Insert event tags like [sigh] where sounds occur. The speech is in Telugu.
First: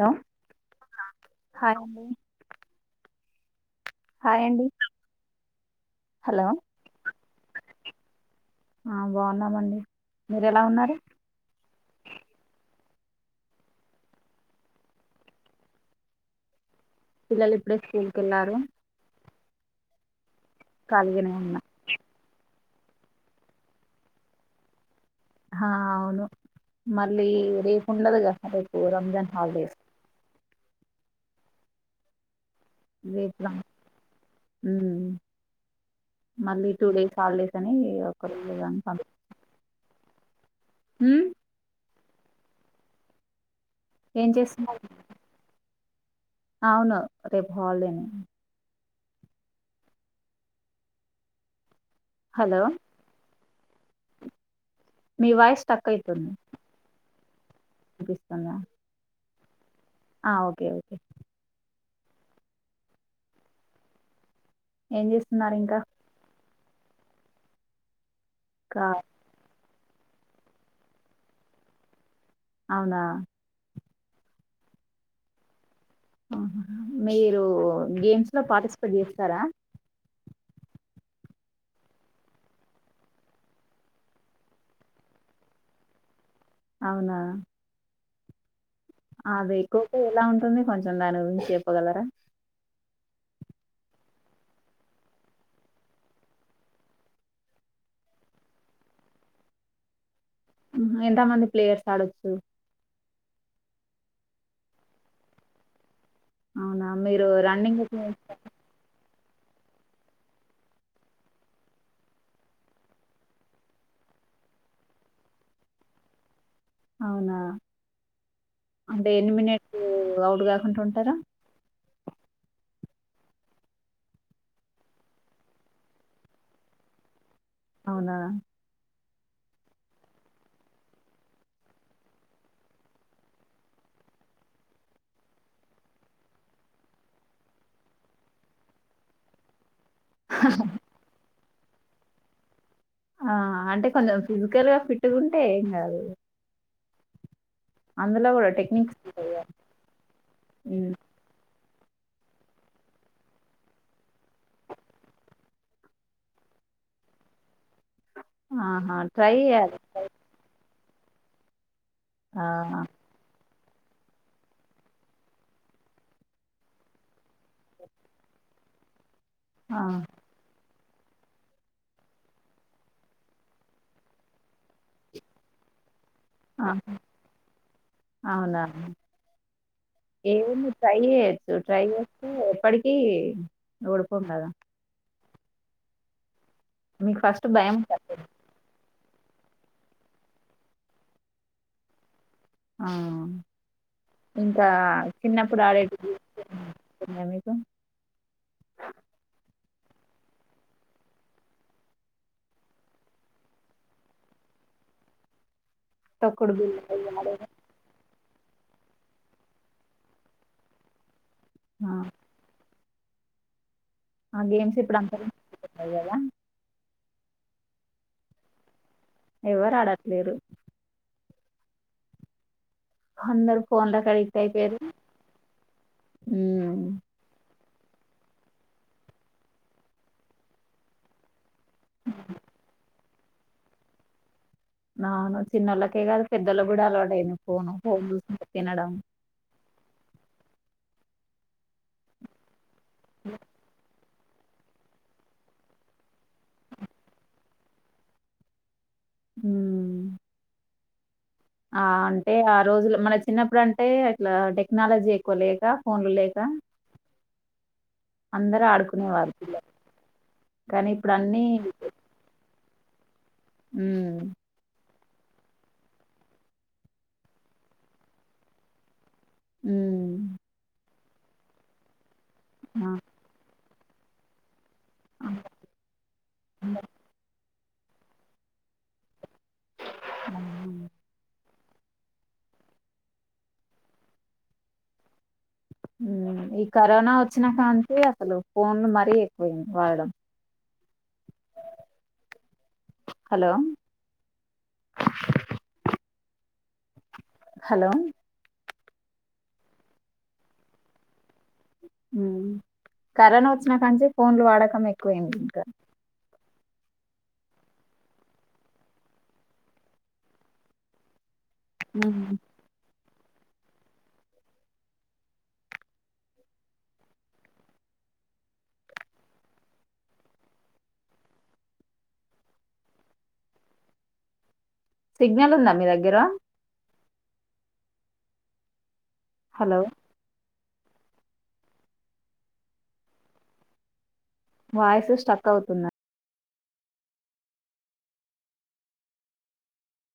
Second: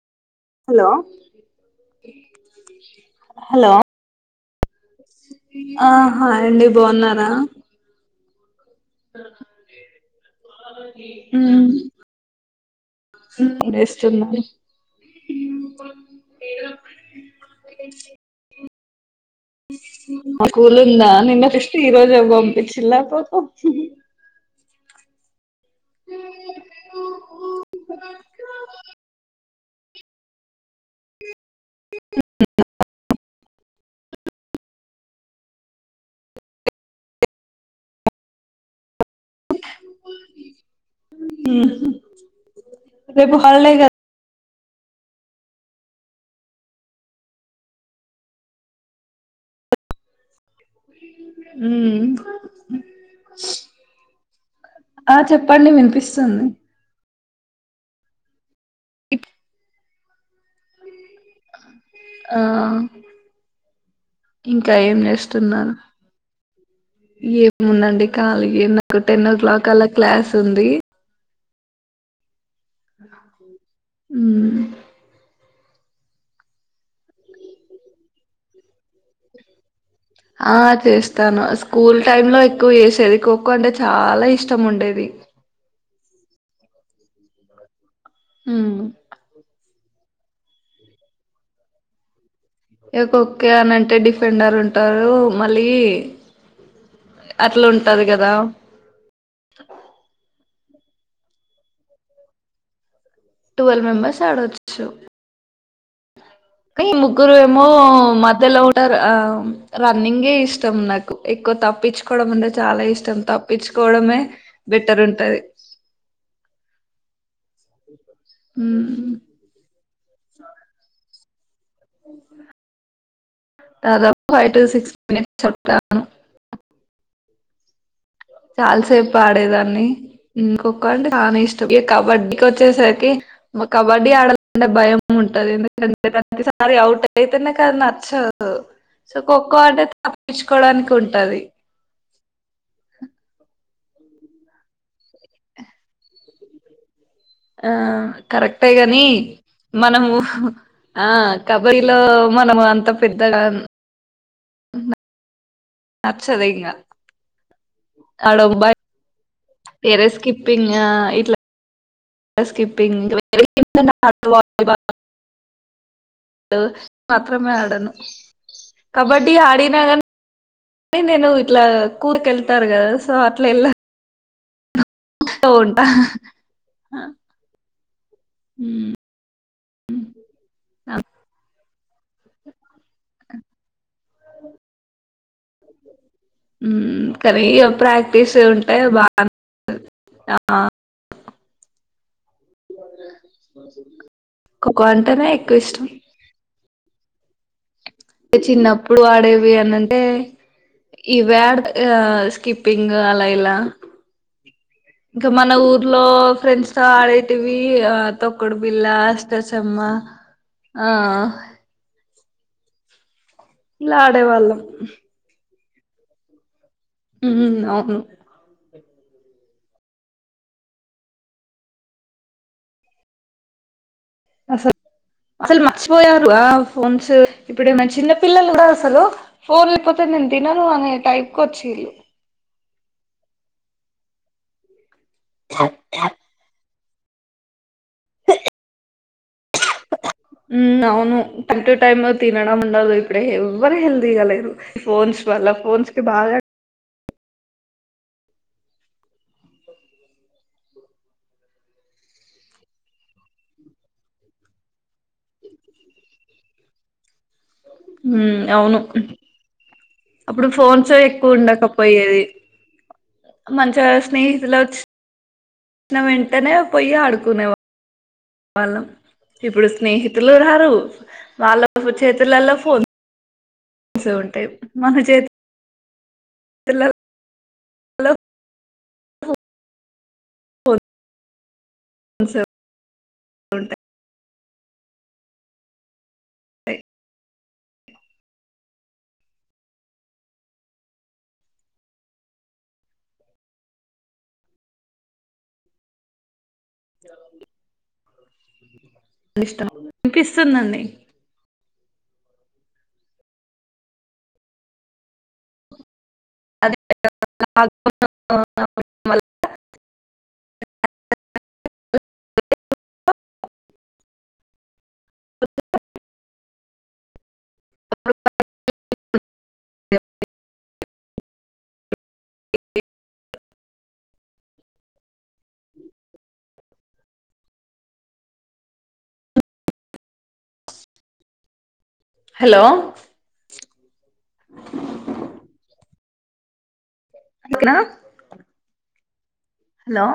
హలో హలో హ అడి హలో హాయండి ఆహా అండి బాగున్నారా ఆ బాగున్నామండి మీరు ఎలా ఉన్నారు ేస్తున్నాను పిల్లలు ఇప్పుడే స్కూల్ క వెళ్లారు [unintelligible] ఆ కూూలుందా ఖాళీగానే నిన్నత్ ఉన్నా ఇస్టి ఈ రజ అవ్వం ఇ చిలప్పు ఆ అవును మళ్ళీ రేపు ఉండదుగా రేపు రంజాన్ హాలిడేస్ [unintelligible] వట్ం మళ్ళీ టూ డేస్ హాలిడేస్ అని ఒకళదని ప ఆ రేపు హల్లే ఏం చేస్తున్నారు అవును రేపు బవలేనే హ హలో [unintelligible] ఆ మీ వాయిస్ చెప్పండి వినిపిస్తుంది వినిపిస్తుంది ఆ ఇప్పు ఆ ఓకే ఓకే ఆ ఇంకా ఏం చేస్తున్నారు ఏముందండి కా కాాల టెన్ ఓ క్లాక్ అలా క్లాస్ ఉంది అవునా అ అ మీరు గేమ్స్ లో పార్టిసిపేట్ చేస్తారా ఆ చేస్తాను స్కూల్ టైమ్ లో ఎక్కువ చేసేది ఖోఖో అంటే చాలా ఇష్టం ఉండేది అవునా ఉమ్ అదే కోక ఎలా ఉంటుంది కొంచెం దాని గురించి చెప్పగలరా ఇకొక్కే అని అంటే డిఫెండర్ ఉంటారు మళ్ళీ అట్లా ఉంటారు కదా ఎంత మంది ప్లేయర్స్ ఆడొచ్చు ట్వల్వ్ మెంబర్స్ ఆడవచ్చు కా అవునా! మీరు ముగ్గురు ఏమో రన్నింగ్ మధలో ఉంటారు ఆ రన్నింగే ఇష్టం నాకు ఎక్కువ తప్పించుకోవడం అంటే చాలా ఇష్టం తప్పించుకోవడమే బెటర్ ఉంటది అవునా అంటే ఉమ్, ఎన్ని మనిట్లు అవుట్ కాకుండా ఉంటారా దాదాపు ఫైవ్ టు సిక్స్ మినిట్స్ చెప్తాను అవునా! చాల సే ఆడేదాన్ని ఖోఖో అంటే చా ఇష్టం ఇ కబడ్డీకి వచ్చేసరికి కబడ్డీ ఆడాలంటే భయం ఉంటంది ఎందుకంటే ప్రతిసారి అవుట్ అయితేనేకది నచ్చదు సో ఖోఖో అంటే తప్పించుకోవడానికి ఉంటది ఆ అంటే కొంచెం ఫిజికల్ గా ఫిట్గా ఉంటే ఏం కాదు ఆ అందులో కూడా కరెక్టే టెక్నిక్స్ కాగాని ఉంటాయి కదా! మనము హ్మ్. ఆ కబడ్డీలో మనం అంత పెద్దగా ఆ నచ్చదంగా అడబా ఆహా! ట్రై చేయాలి. పెరస్కిప్పింగ్ ఇట్లా ఆ! స్కకిప్పింగ్ అ మేడను కబడ్డీ ఆడిన ఆ! గన్ తే నేను ఇట్లా కూర్కు వెళ్తారు కదా సో అట్లా వెళ తో ఉంటా ఆ అవునా ఏను ట్రై చేతుం ట్రై చేస్తే ఎప్పటికీ ఓడిపోము కదా అఓకే మీకు ఉ కానీ ఫస్ట్ భయం ఉంటది. ప్రాక్టీస్ ఉంటాయి బా ఆ ఆ ఇంకా ఖోఖో అంటేనే చిన్నప్పుడు ఎక్కువ ఇష్టం ఆడేటివి ర్తుందా మీకు చిన్నప్పుడు ఆడేవి అని అం ఇవే ఆడతా ఆ స్కిప్పింగ్ అలా ఇలా ఇంకా మన ఊరు లో తొక్కుడు ఫ్రెండ్స్ బిళ్ళ తో ఇవి ఆడేది ఆడేటివి ఇక తొక్కుడు బిళ్ళ అష్ట చెమ్మ ఆ ఆ ఇలా అడేవాళ్ళం ఉన్నాయ్ గదా ఉమ్ అవును ఎవ్వరు ఆడట్లేరు అందరు ఫోన్ల అస్సల్ అసలు మర్చిపోయారు గా ఉమ్ ఫోన్స్ ఇప్పుడు ఏమనా చిన్న పిల్లలు కూడా అసలు ఫోన్ లేపోతే నేను తినను అనే టైప్ కొచ్చిరీ ఆను చిన్నోళ్లకే కాదు పెద్దల్లాక్ గుడా అలవాటైంది ఫోను ఫోన్ చూసుకుంట తినడం ఉ అవును తింటు టైంలో తినడం నల్ ఇప్పుడే ఎవ్వరి హెల్ దిగలేదు ఫోన్స్ వల్ల ఫోన్స్ కి బాగా ఉమ్ ఆ అంటే ఆ రోజులు మన చిన్నప్పుడు అంటే ఇట్లా టెక్నాలజీ ఎక్కువ లేక ఫోన్లు లేక ఉమ్ అందరు అవును ఆడుకునేవారు పిల్లలు అప్పుడు ఫోన్స్ ఎక్కువ ఉండకపోయేది మంచిగా ఉమ్ స్నేహితులు వచ్ నౌ వెంటనే పోయి ఆడుకునేవా వాళ్ళం ఇప్పుడు ఉమ్ స్నేహితులు రారు వాళ్లకు చే తులల్ల ఫోన్ ఆ సే ఉంటాయి ఆ, మనచేత్ తుల లో ఆ. అసల్ ఉంటాయ్ ఊ ఈ కరోనా వచ్చినా కాడ నుంచి అసలు ఫోన్లు మరీ ఎక్కువ అయింది వాడడం హలో హలో డిస్టర్బ్ అనిపిస్తుందండి ఉ కరోనా వచ్చినా కాడ నుంచి ఫోన్లు వాడకం ఎక్కువైంది ఇంకా [inaudible] ఉహు [inaudible] [inaudible] సిగ్నల్ ఉందా మీ దగ్గర హలో హలో వాయిస్ స్టక్ అవుతుంది [inaudible] హలో